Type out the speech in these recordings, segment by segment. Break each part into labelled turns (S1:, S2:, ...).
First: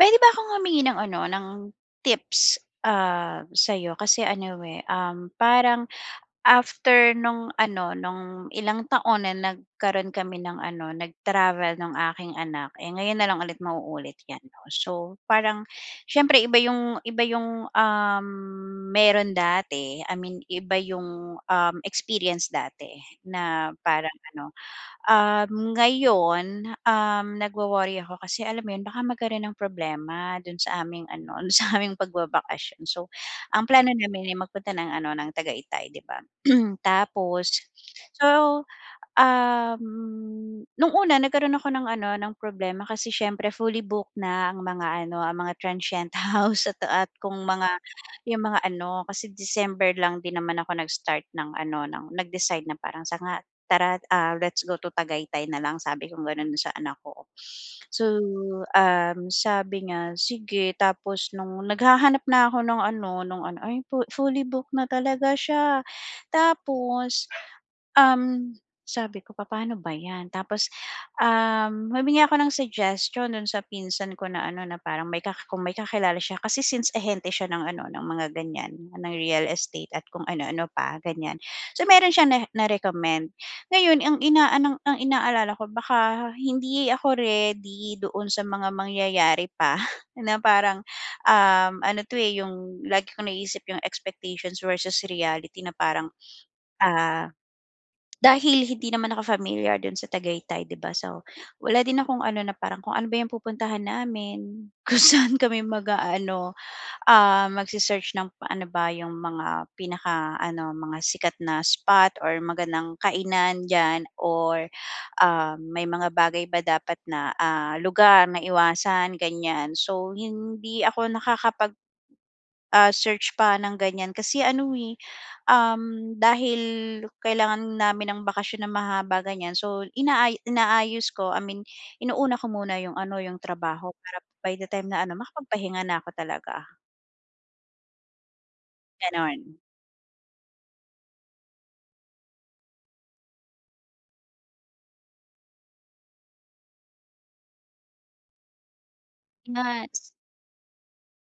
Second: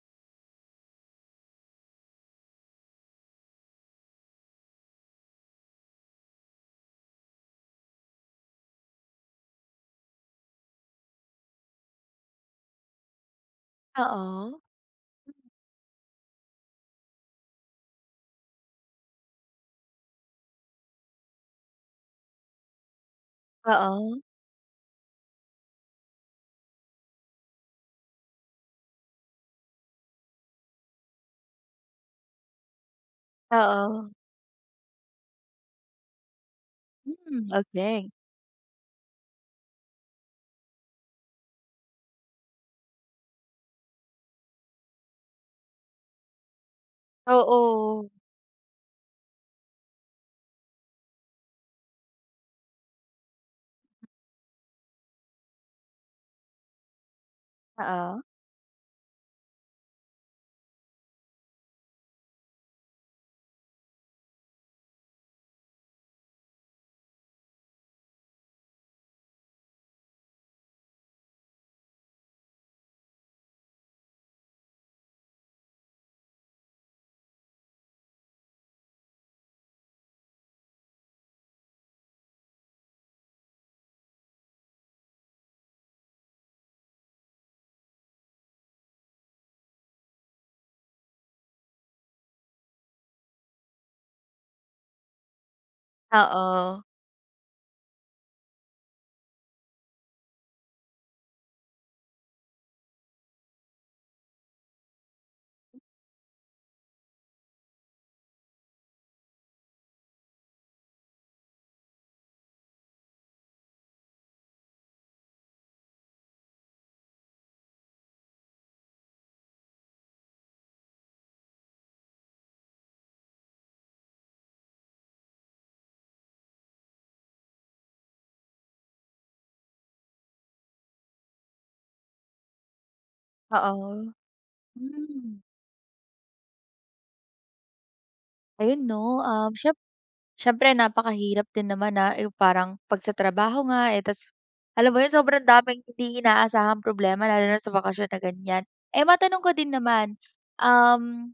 S1: Puwede ba'kong humingi ng ano ng, tips, ah, sa'yo kasi ano, eh, um, parang after no'ng ano, no'ng ilang taon na nagkaro'n kami ng ano, nag-travel ng aking anak, eh, ngayon nalang ulit mauulit 'yan
S2: Oo.
S1: 'no. So parang siyempre iba 'yung iba 'yung, um, meron dati, I mean iba 'yung, um, experience dati na parang
S2: Oo.
S1: ano, um, ngayon, um, nagwo-worry ako kasi alam mo 'yun baka magkaro'n ng problema do'n sa aming ano, sa aming pagbabakasyon. So, ang plano
S2: Oo.
S1: namin, eh, magpunta ng ano ng Tagayatay 'di ba?
S2: Hmm,
S1: Tapos,
S2: okey.
S1: so, um, no'ng una nagkaroon ako ng ano ng problema kasi siyempre fully booked na ang mga ano ang mga transient house at at kung mga
S2: Oo.
S1: 'yung mga ano, kasi December lang din naman ako nag-start ng ano, ng nag-decide na parang sanga "Tara, ah, let's go to Tagaytay na lang." Sabi kong gano'n sa anak ko. So,
S2: Oo.
S1: um, sabi niya, "Sige." Tapos no'ng naghahanap na'ko no'ng ano, no'ng ano, ay fu fully booked na talaga siya, tapos, um, sabi ko, "Papa'no ba 'yan?" Tapos, um, humingi ako ng suggestion do'n sa pinsan ko na ano, na parang may ka kung may kakilala siya kasi since ahente siya ng ano, ng mga ganiyan ng real estate at kung ano ano pa ganiyan, so meron siyang na na-recommend. Ngayon ang inaan ang inaalala ko baka hindi ako ready doon sa mga mangyayari pa na parang, um, ano 'to, eh, 'yung lagi kong naiisip yung expectations versus reality na parang,
S2: Oo.
S1: ah, dahil hindi naman ako familiar do'n sa Tagaytay 'di ba? So wala din akong ano, na parang kung ano ba 'yung pupuntahan namin, kung saan kami mag-aano, ah, mag-se-search ng ano ba 'yung mga pinaka-ano mga sikat na spot or magandang kainan diyan or, ah, may mga bagay ba dapat na, ah, lugar na iwasan ganiyan. So hindi ako nakakapag, ah, search pa ng ganiyan kasi ano, eh, um, dahil kailangan namin ng bakasyon na mahahaba ganiyan, so inaa inaayos ko, I mean inuna ko muna 'yung ano, 'yung trabaho
S2: Oo,
S1: para by the time na ano,
S2: hmm.
S1: makapagpahinga na ako talaga.
S2: Ayun, 'no, um,
S1: Gano'n.
S2: siyem siyempre napakahirap din naman na, uh, parang, 'pag sa trabaho nga eh, tas, alam mo 'yon, sobrang daming hindi inaasahang problema, lalo na't sa bakasyon na ganyan. Eh, matanong ko din
S1: Nas
S2: naman, um,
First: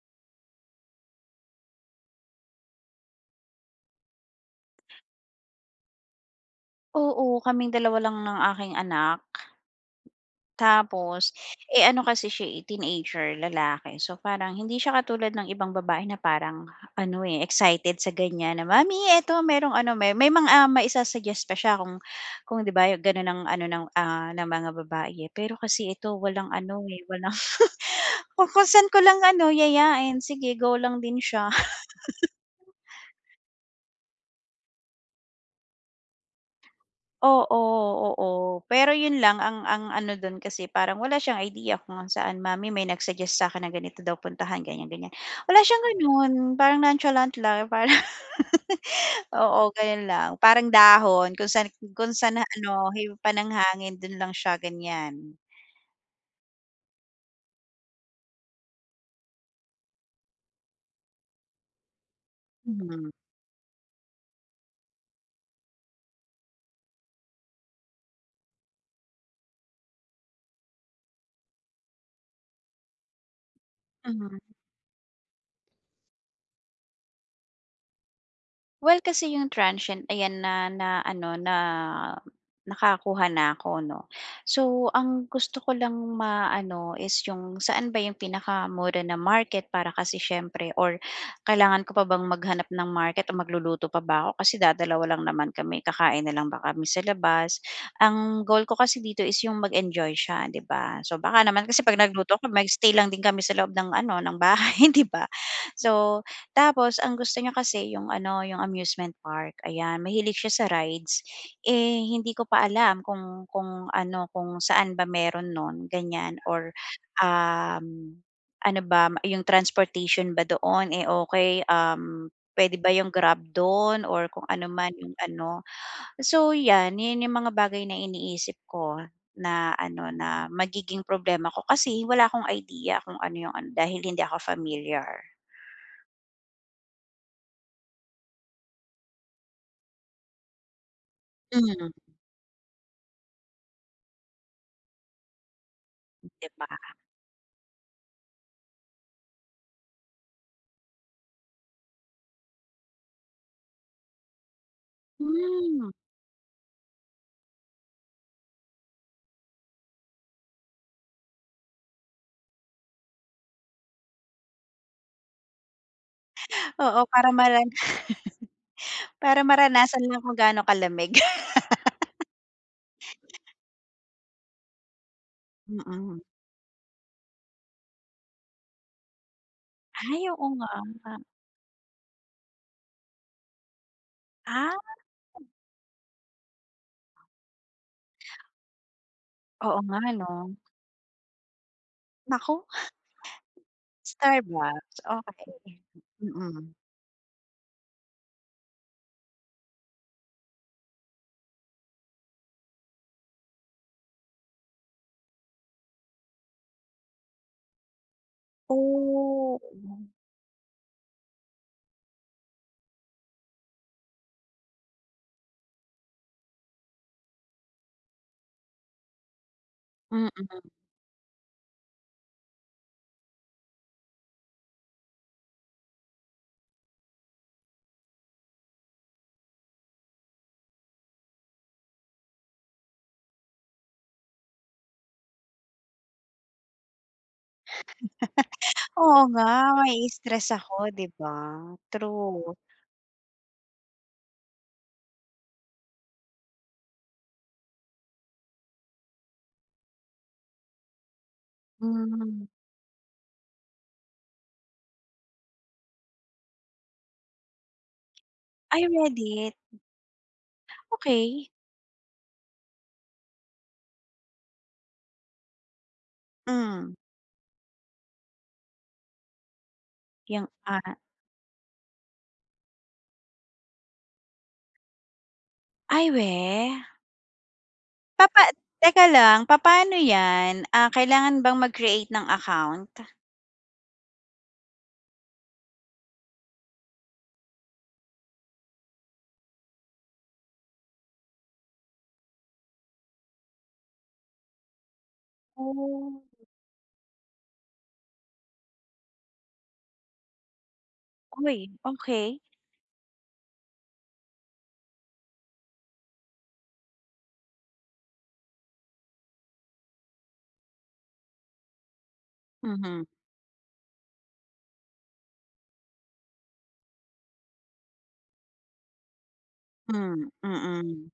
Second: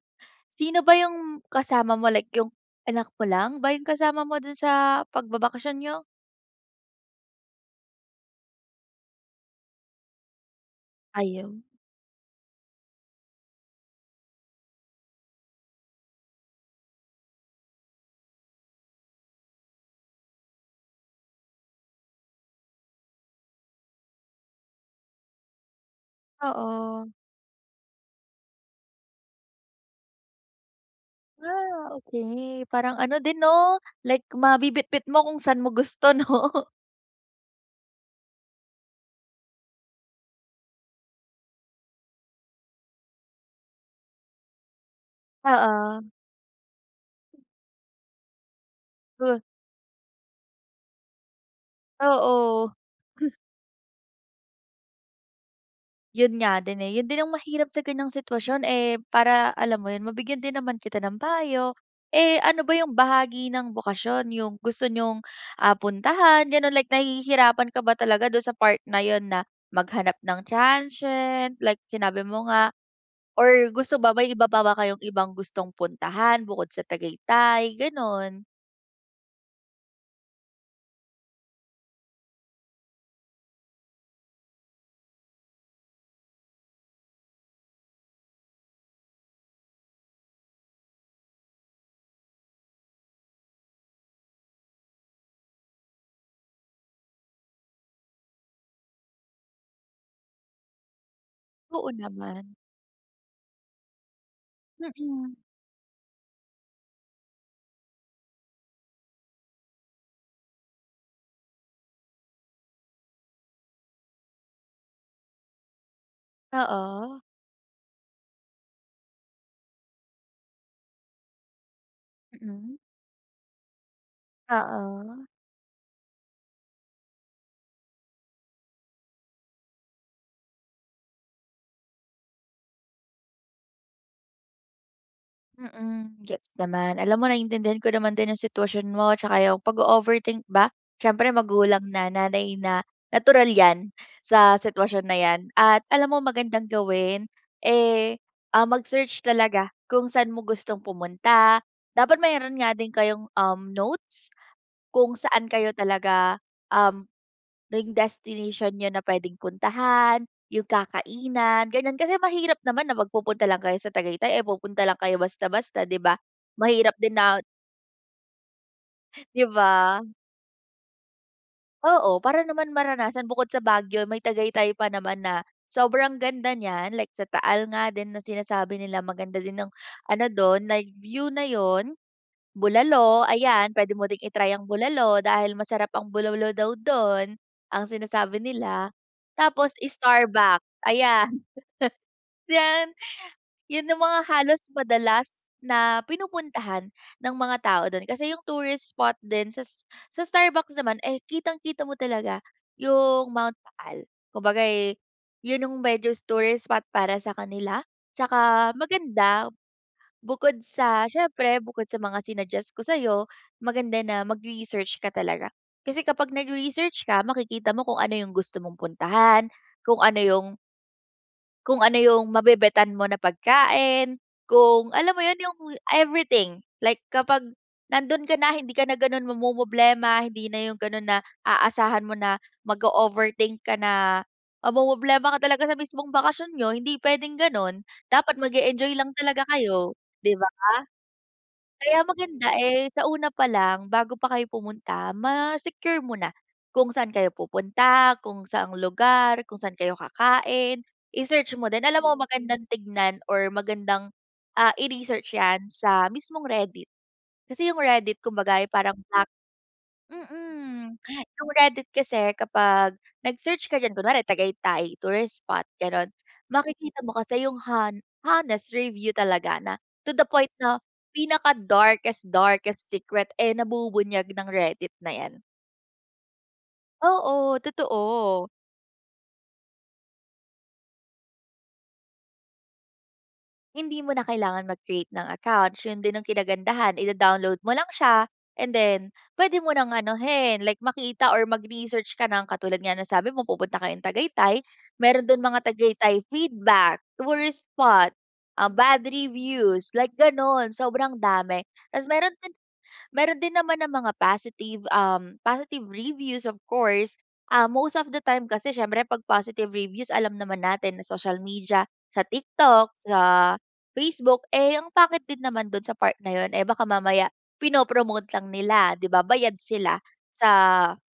S2: sino ba yung kasama mo, like yung anak mo lang, ba yung kasama mo doon sa pagbabakasyon niyo?
S1: Oo, kaming 2 lang ng aking anak. Tapos,
S2: Ayun.
S1: eh, ano kasi siya eh, teenager, lalaki. So, parang hindi siya katulad ng ibang babae na parang ano eh, excited sa ganyan na, "Mommy, eto merong ano", may may mga, ah, maisa-suggest, pa siya kung kung 'di ba, gano'n ang ano ng, ah, ng mga babae eh. Pero kasi ito, walang ano, eh,
S2: Oo.
S1: walang kung saan ko lang ano, yayain, sige, go lang din siya.
S2: Ah, okey, parang ano din, 'no? Like, mabibitbit mo kung saan mo gusto, 'no?
S1: Oo, oo, pero 'yon lang, ang ang ano do'n, kasi parang wala siyang idea kung saan, "Mommy, may nag-suggest sa'kin na ganito daw puntahan, ganyan-ganyan". Wala siyang
S2: Oo.
S1: gano'n, parang nonchalant lang, parang,
S2: Oh.
S1: oo, gano'n lang. Parang dahon, kung san kung saan
S2: Oo.
S1: ano, hipan ng hangin, doon lang siya, ganyan.
S2: Yun nga din, eh. Yun din ang mahirap sa ganyang sitwasyon, eh, para alam mo yun mabigyan din naman kita ng payo. Eh, ano ba yung
S1: Mm.
S2: bahagi ng bakasyon yung gusto niyong, ah, puntahan, ganon. Like nahihirapan ka ba talaga dun sa part na yun na maghanap ng transient. Like sinabi mo nga or gusto ba may
S1: Mhm.
S2: iba pa ba kayong ibang gustong puntahan bukod sa Tagaytay? Ganon.
S1: Well, kasi yung transient ayan na na ano na nakakuha na 'ko, no? So, ang gusto ko lang maano is yung saan ba yung pinakamura na market para kasi siyempre or kailangan ko pa bang maghanap ng market o magluluto pa ba ako. Kasi dadalawa lang naman kami. Kakain na lang kami sa labas? Ang goal ko kasi dito is yung mag-enjoy siya, 'di ba? So, baka naman kasi
S2: Oo,
S1: 'pag nagluto ako
S2: naman.
S1: mag-stay lang din kami sa loob ng ano ng bahay, 'di ba?
S2: Mm.
S1: So, tapos ang gusto niya kasi yung ano yung amusement park, ayan. Mahilig siya sa rides. Eh, hindi ko pa alam kung kung ano, kung saan ba meron nun ganyan or
S2: Oo.
S1: um, ano ba m yung transportation ba doon, eh, okey? Um, puwede
S2: Mm.
S1: ba yung grab do'n or kung ano man yung
S2: Oo.
S1: ano? So, 'yan, yan yung mga bagay na iniisip ko na ano na magiging problema ko kasi wala akong idea kung ano yung ano, dahil hindi ako familiar.
S2: Mm, gets naman. Alam mo naiintindihan ko naman din yung sitwasyon mo 'tsaka yung pag-o-overthink ba. Siyempre magulang
S1: Hmm.
S2: na, nanay na, natural 'yan sa sitwasyon na 'yan. At alam mo
S1: 'Di ba?
S2: magandang gawin, eh, ah mag-search talaga kung sa'n mo gustong pumunta. Dapat mayroon nga din kayong, um, notes, kung saan kayo
S1: Hmm.
S2: talaga um, yung destination niyo na pwedeng puntahan, yung kakainan, ganyan. Kasi mahirap naman na magpupunta lang kayo sa Tagaytay, ay pupunta lang kayo basta-basta, 'di ba? Mahirap
S1: Oo,
S2: din
S1: para
S2: na
S1: malan para
S2: 'Di ba?
S1: maranasan lang kung ga'no kalamig.
S2: Oo, para naman maranasan bukod sa Baguio may tagaytay pa naman na sobrang
S1: Mm.
S2: ganda niya. Like sa taal nga din na sinasabi nila maganda din ang
S1: Ay,
S2: ano
S1: oo
S2: dun
S1: nga.
S2: live view na yun. Bulalo, ayan. Pwede mo din i-try ang
S1: Ah.
S2: bulalo dahil masarap ang bulaulo daw dun, ang sinasabi nila tapos
S1: Oo, nga, no?
S2: Starbuck, ayan.
S1: Naku.
S2: Diyan. Yun ang mga halos
S1: Starbucks
S2: madalas
S1: okey,
S2: na
S1: mm.
S2: pinupuntahan ng mga tao dun kasi yung tourist spot din sas sa Starbucks naman, eh, kitang-kita mo talaga yung Mount Taal. Kumbaga, eh, yun yung medyos tourist spot para sa kanila. Tsaka
S1: Oh.
S2: maganda,
S1: Oo nga.
S2: bukod sa siyempre bukod sa mga sinuggest ko sa'yo. Maganda na mag-research ka talaga. Kasi kapag nag-research ka makikita mo kung ano yung gusto mong puntahan, kung ano yung
S1: Mm.
S2: Kung ano yung mabebetan mo na pagkain, kung alam mo 'yon, yung everything. Like, kapag nando'n ka na, hindi ka na gano'n mamomroblema. Hindi na yung gano'n na aasahan mo na mag-o-overthink ka na, mamomroblema ka talaga sa mismong bakasyon niyo, hindi puwedeng gano'n. Dapat mag-e-enjoy lang
S1: Oo
S2: talaga
S1: nga,
S2: kayo, 'di ba?
S1: mai-stress ako, 'di ba?
S2: Kaya maganda,
S1: True.
S2: eh, sa una pa lang, bago pa kayo pumunta, ma-secure mo na, kung saan kayo pupunta, kung saang lugar, kung saan kayo kakain, i-search mo din. Alam mo
S1: Hmm.
S2: magandang tingnan or magandang, ah, i-research 'yan sa mismong Reddit, kasi yung Reddit kumbaga ay
S1: Ay,
S2: parang black
S1: Reddit.
S2: mm, yung
S1: Okey.
S2: Reddit kasi kapag nag-search ka diyan, kunwari Tagaytay tourist spot, gano'n.
S1: Hmm.
S2: Makikita mo kasi yung hon honest review talaga na to the
S1: Yung,
S2: point 'no,
S1: ah.
S2: pinaka-darkest darkest secret, eh, nabubunyag ng Reddit na 'yan.
S1: Ay, weh?
S2: Oo,
S1: Papa
S2: totoo!
S1: teka lang, papaano 'yan? Ah, kailangan bang mag-create ng account?
S2: Hindi mo na kailangan mag-create ng account 'yun din ang kinagandahan ida-download mo lang siya and then puwede mo nang anuhin like makita or mag-research ka ng katulad nga nasabi mo pupunta kayong Tagaytay, meron do'n mga
S1: Oh.
S2: Tagaytay feedback, tourist spot, ah, bad reviews like gano'n sobrang dami.
S1: Uy,
S2: Tas meron
S1: okey.
S2: din meron din naman ng mga positive, um, positive reviews of course, ah, most of the time kasi siyempre 'pag positive reviews, alam naman natin sa social media, sa TikTok,
S1: Mhm.
S2: sa Facebook, eh, ang pangit din naman do'n sa part na 'yun, eh, baka mamaya pino-promote lang nila, 'di ba, bayad sila
S1: Hmm,
S2: sa
S1: mm.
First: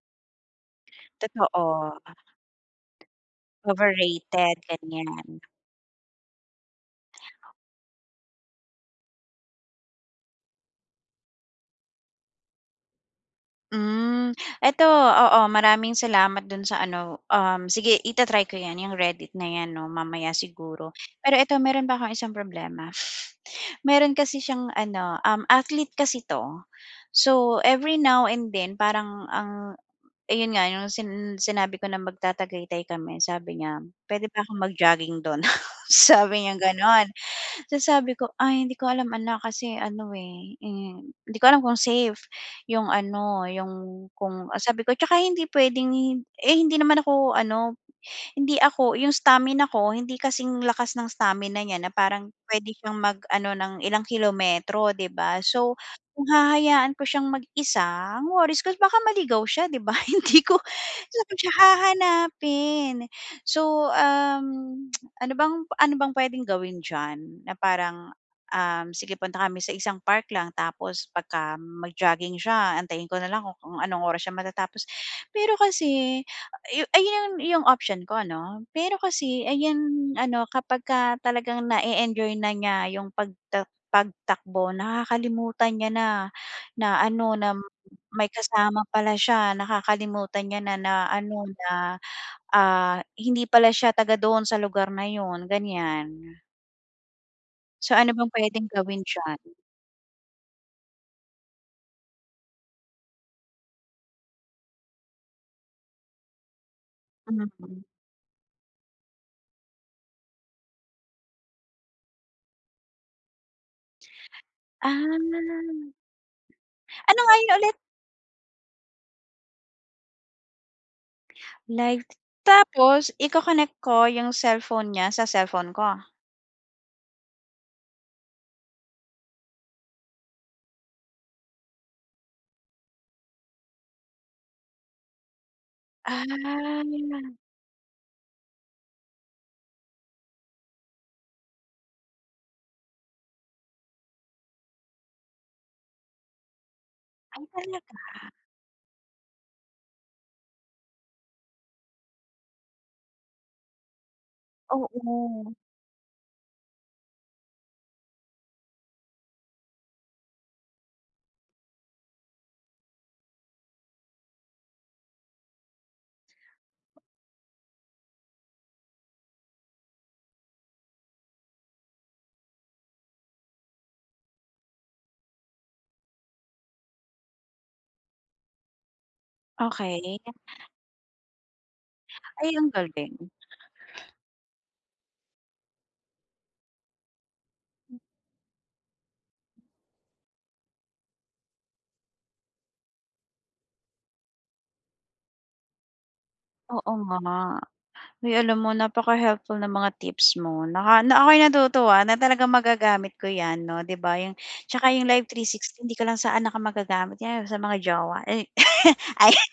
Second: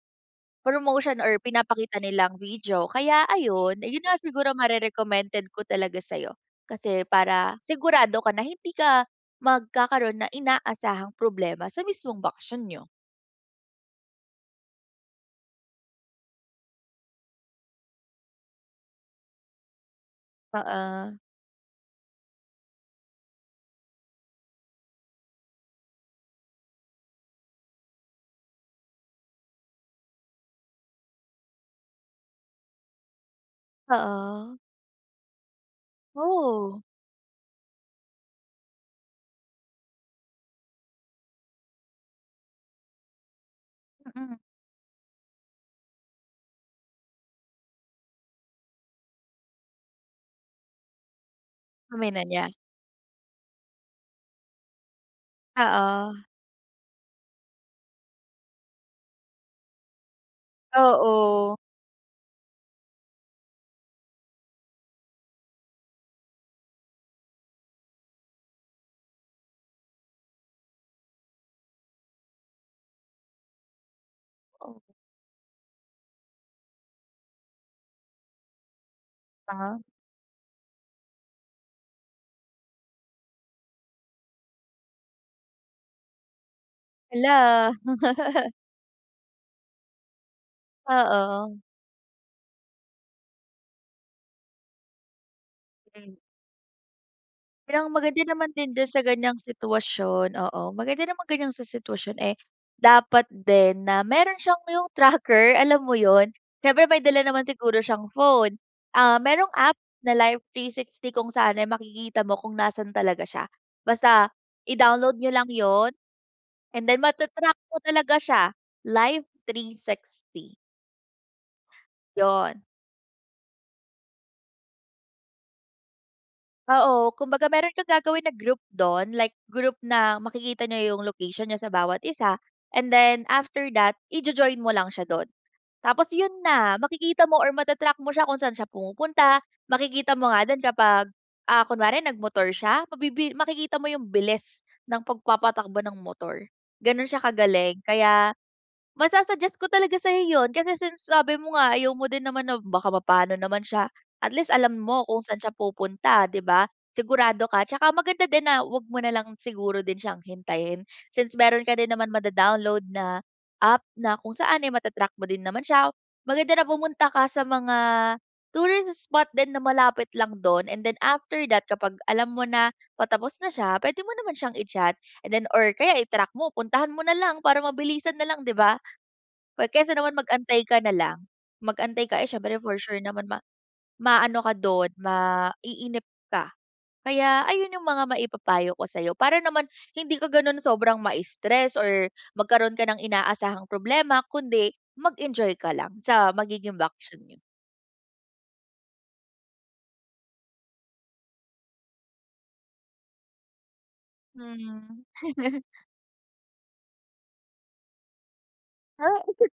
S2: promotion or pinapakita
S1: Totoo.
S2: nilang video kaya ayun 'yun nga, siguro
S1: Overrated, ganiyan.
S2: mare-recommended ko talaga sa'yo, kasi para sigurado ka na hindi ka magkakaroon na inaasahang problema sa mismong bakasyon niyo.
S1: Hmm, ito, oo. Maraming salamat do'n sa ano, um, sige i-ta-try ko 'yan, Reddit na 'yan 'no, mamaya siguro.
S2: Oo.
S1: Pero ito, meron pa akong isang problema. Meron kasi siyang ano, um, athlete kasi 'to, so every now and then parang ang ayun nga, 'yong sin sinabi ko na magta-Tagaytay kami, sabi niya, puwede ba
S2: Oo.
S1: akong mag-jogging do'n, sabi niyang
S2: Oh.
S1: gano'n, tapos sabi ko, ay hindi ko alam, anak, kasi ano, eh, hmm, hindi ko alam kung safe 'yong ano, 'yong
S2: Mm.
S1: kung sabi ko, tsaka hindi puwedeng eh, hindi naman ako ano, hindi ako 'yung stamina ko hindi kasing lakas ng stamina na niya, na
S2: Humina
S1: parang
S2: na.
S1: puwede siyang mag-ano ng ilang kilometro, 'di ba, so
S2: Oo.
S1: kung hahayaan ko siyang mag-isa, ang worries ko baka maligaw siya 'di ba, hindi ko, saan siya
S2: Oo.
S1: hahanapin. So, um, ano bang ano bang puwedeng gawin diyan, na parang, ah, sige punta kami sa isang park lang tapos pagka mag-jogging siya antayin ko na lang kung anong oras siya matatapos,
S2: Oo.
S1: pero kasi ay, 'yun 'yung option ko ano, pero kasi ay 'yan
S2: Uh-huh.
S1: ano kapagka talagang na-e-enjoy na niya 'yung pag pagtakbo nakakalimutan niya na na ano na
S2: Hala.
S1: may kasama pala siya, nakakalimutan niya na na ano
S2: Oo.
S1: na, ah, hindi pala siya taga doon sa lugar na 'yun
S2: Hmm.
S1: ganiyan.
S2: Bilang
S1: So, ano
S2: maganda
S1: bang
S2: naman
S1: puwedeng
S2: din di sa
S1: gawin diyan?
S2: ganiyang, sitwasyon. Oo, maganda namang ganiyang sa sitwasyon, eh, dapat din na meron siyang yung tracker, alam mo 'yun. Siyempre may dala naman siguro
S1: Mhm.
S2: siyang phone. Ah, merong app, na Live 360 kung saan ay makikita mo kung nasaan talaga siya. Basta,
S1: Ah.
S2: i-download niyo lang 'yun and then
S1: Ano nga yun
S2: mata-track
S1: ulit?
S2: mo talaga siya. Live 360.
S1: Like,
S2: 'Yon.
S1: tapos iko-connect ko 'yung cellphone niya sa cellphone ko?
S2: Oo, kumbaga meron kang gagawin na group do'n, like group na makikita niyo 'yung location niyo sa bawat isa and then after that i-jo-join mo lang siya do'n. Tapos 'yun na, makikita
S1: Ah.
S2: mo or mata-track mo siya kung saan siya pumupunta. Makikita mo nga din kapag, ah, kunwari nag-motor siya, mabibi makikita mo 'yung bilis ng pagpapatakbo ng motor. Ganun siya
S1: Ay,
S2: kagaling,
S1: talaga?
S2: kaya masu-suggest ko talaga sa'yo 'yun. Kasi since sabi mo nga ayaw mo din naman na baka mapano naman siya. At least, alam mo kung saan siya
S1: Oo.
S2: pupunta, 'di ba? Sigurado ka 'tsaka maganda din na huwag mo na lang siguro din siyang hintayin. Since meron ka din naman mado-download na app na kung saan ay mata-track mo din naman siya. Maganda na pumunta ka sa mga tourist spot din na malapit lang dun and then after that kapag alam mo na patapos na siya. Puwede mo naman siyang i-chat, and then or kaya i-track mo, puntahan mo na lang para mabilisan na lang, 'di ba? 'Pag kaysa naman
S1: Okey.
S2: mag-antay ka na lang, mag-antay ka, eh,
S1: Ay,
S2: siyempre
S1: ang
S2: for sure
S1: galing.
S2: naman ma maano ka do'n, maiinip ka. Kaya ayun 'yung
S1: Hmm.
S2: mga maipapayo ko sa'yo para naman hindi ka ganun sobrang ma-stress or magkaroon ka ng inaasahang problema kundi mag-enjoy ka lang sa magiging
S1: Oo,
S2: bakasyon niyo.
S1: nga. Uy, alam mo napaka-helpful ng mga tips mo naka na ako'y natutuwa na talagang magagamit ko 'yan, 'no, 'di ba, 'yong 'tsaka
S2: Hmm.
S1: 'yong live three sixty di ka lang sa anak ko magagamit yew sa mga jowa, eh,
S2: Ah.
S1: ayun.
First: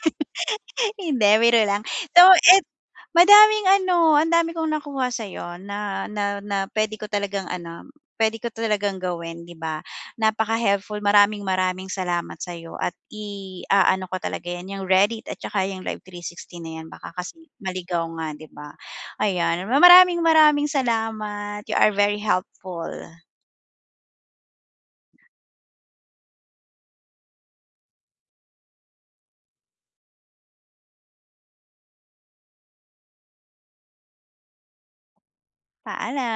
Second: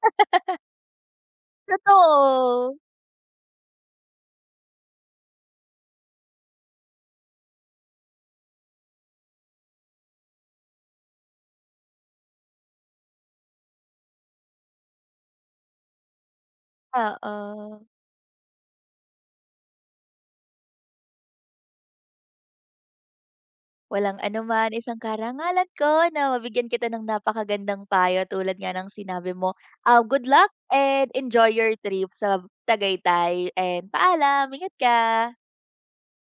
S1: Hindi biro lang. Though it
S2: Totoo.
S1: madaming ano, ang dami kong nakuha sa'yo na na na puwede ko talagang ano, puwede ko talagang gawin, 'di ba? Napaka-helpful, maraming-maraming salamat sa'yo at iaano ko talaga 'yan, 'yang Reddit at tsaka 'yung live 360 na yan baka kasi
S2: Oo.
S1: maligaw nga, 'di ba, ayan. Maraming-maraming salamat! You are very helpful.
S2: Walang anuman, isang karangalan ko na mabigyan kita ng napakagandang payo tulad nga ng sinabi mo, ah, good luck and enjoy your trip sa b Tagaytay and paalam! Ingat ka.
S1: Paala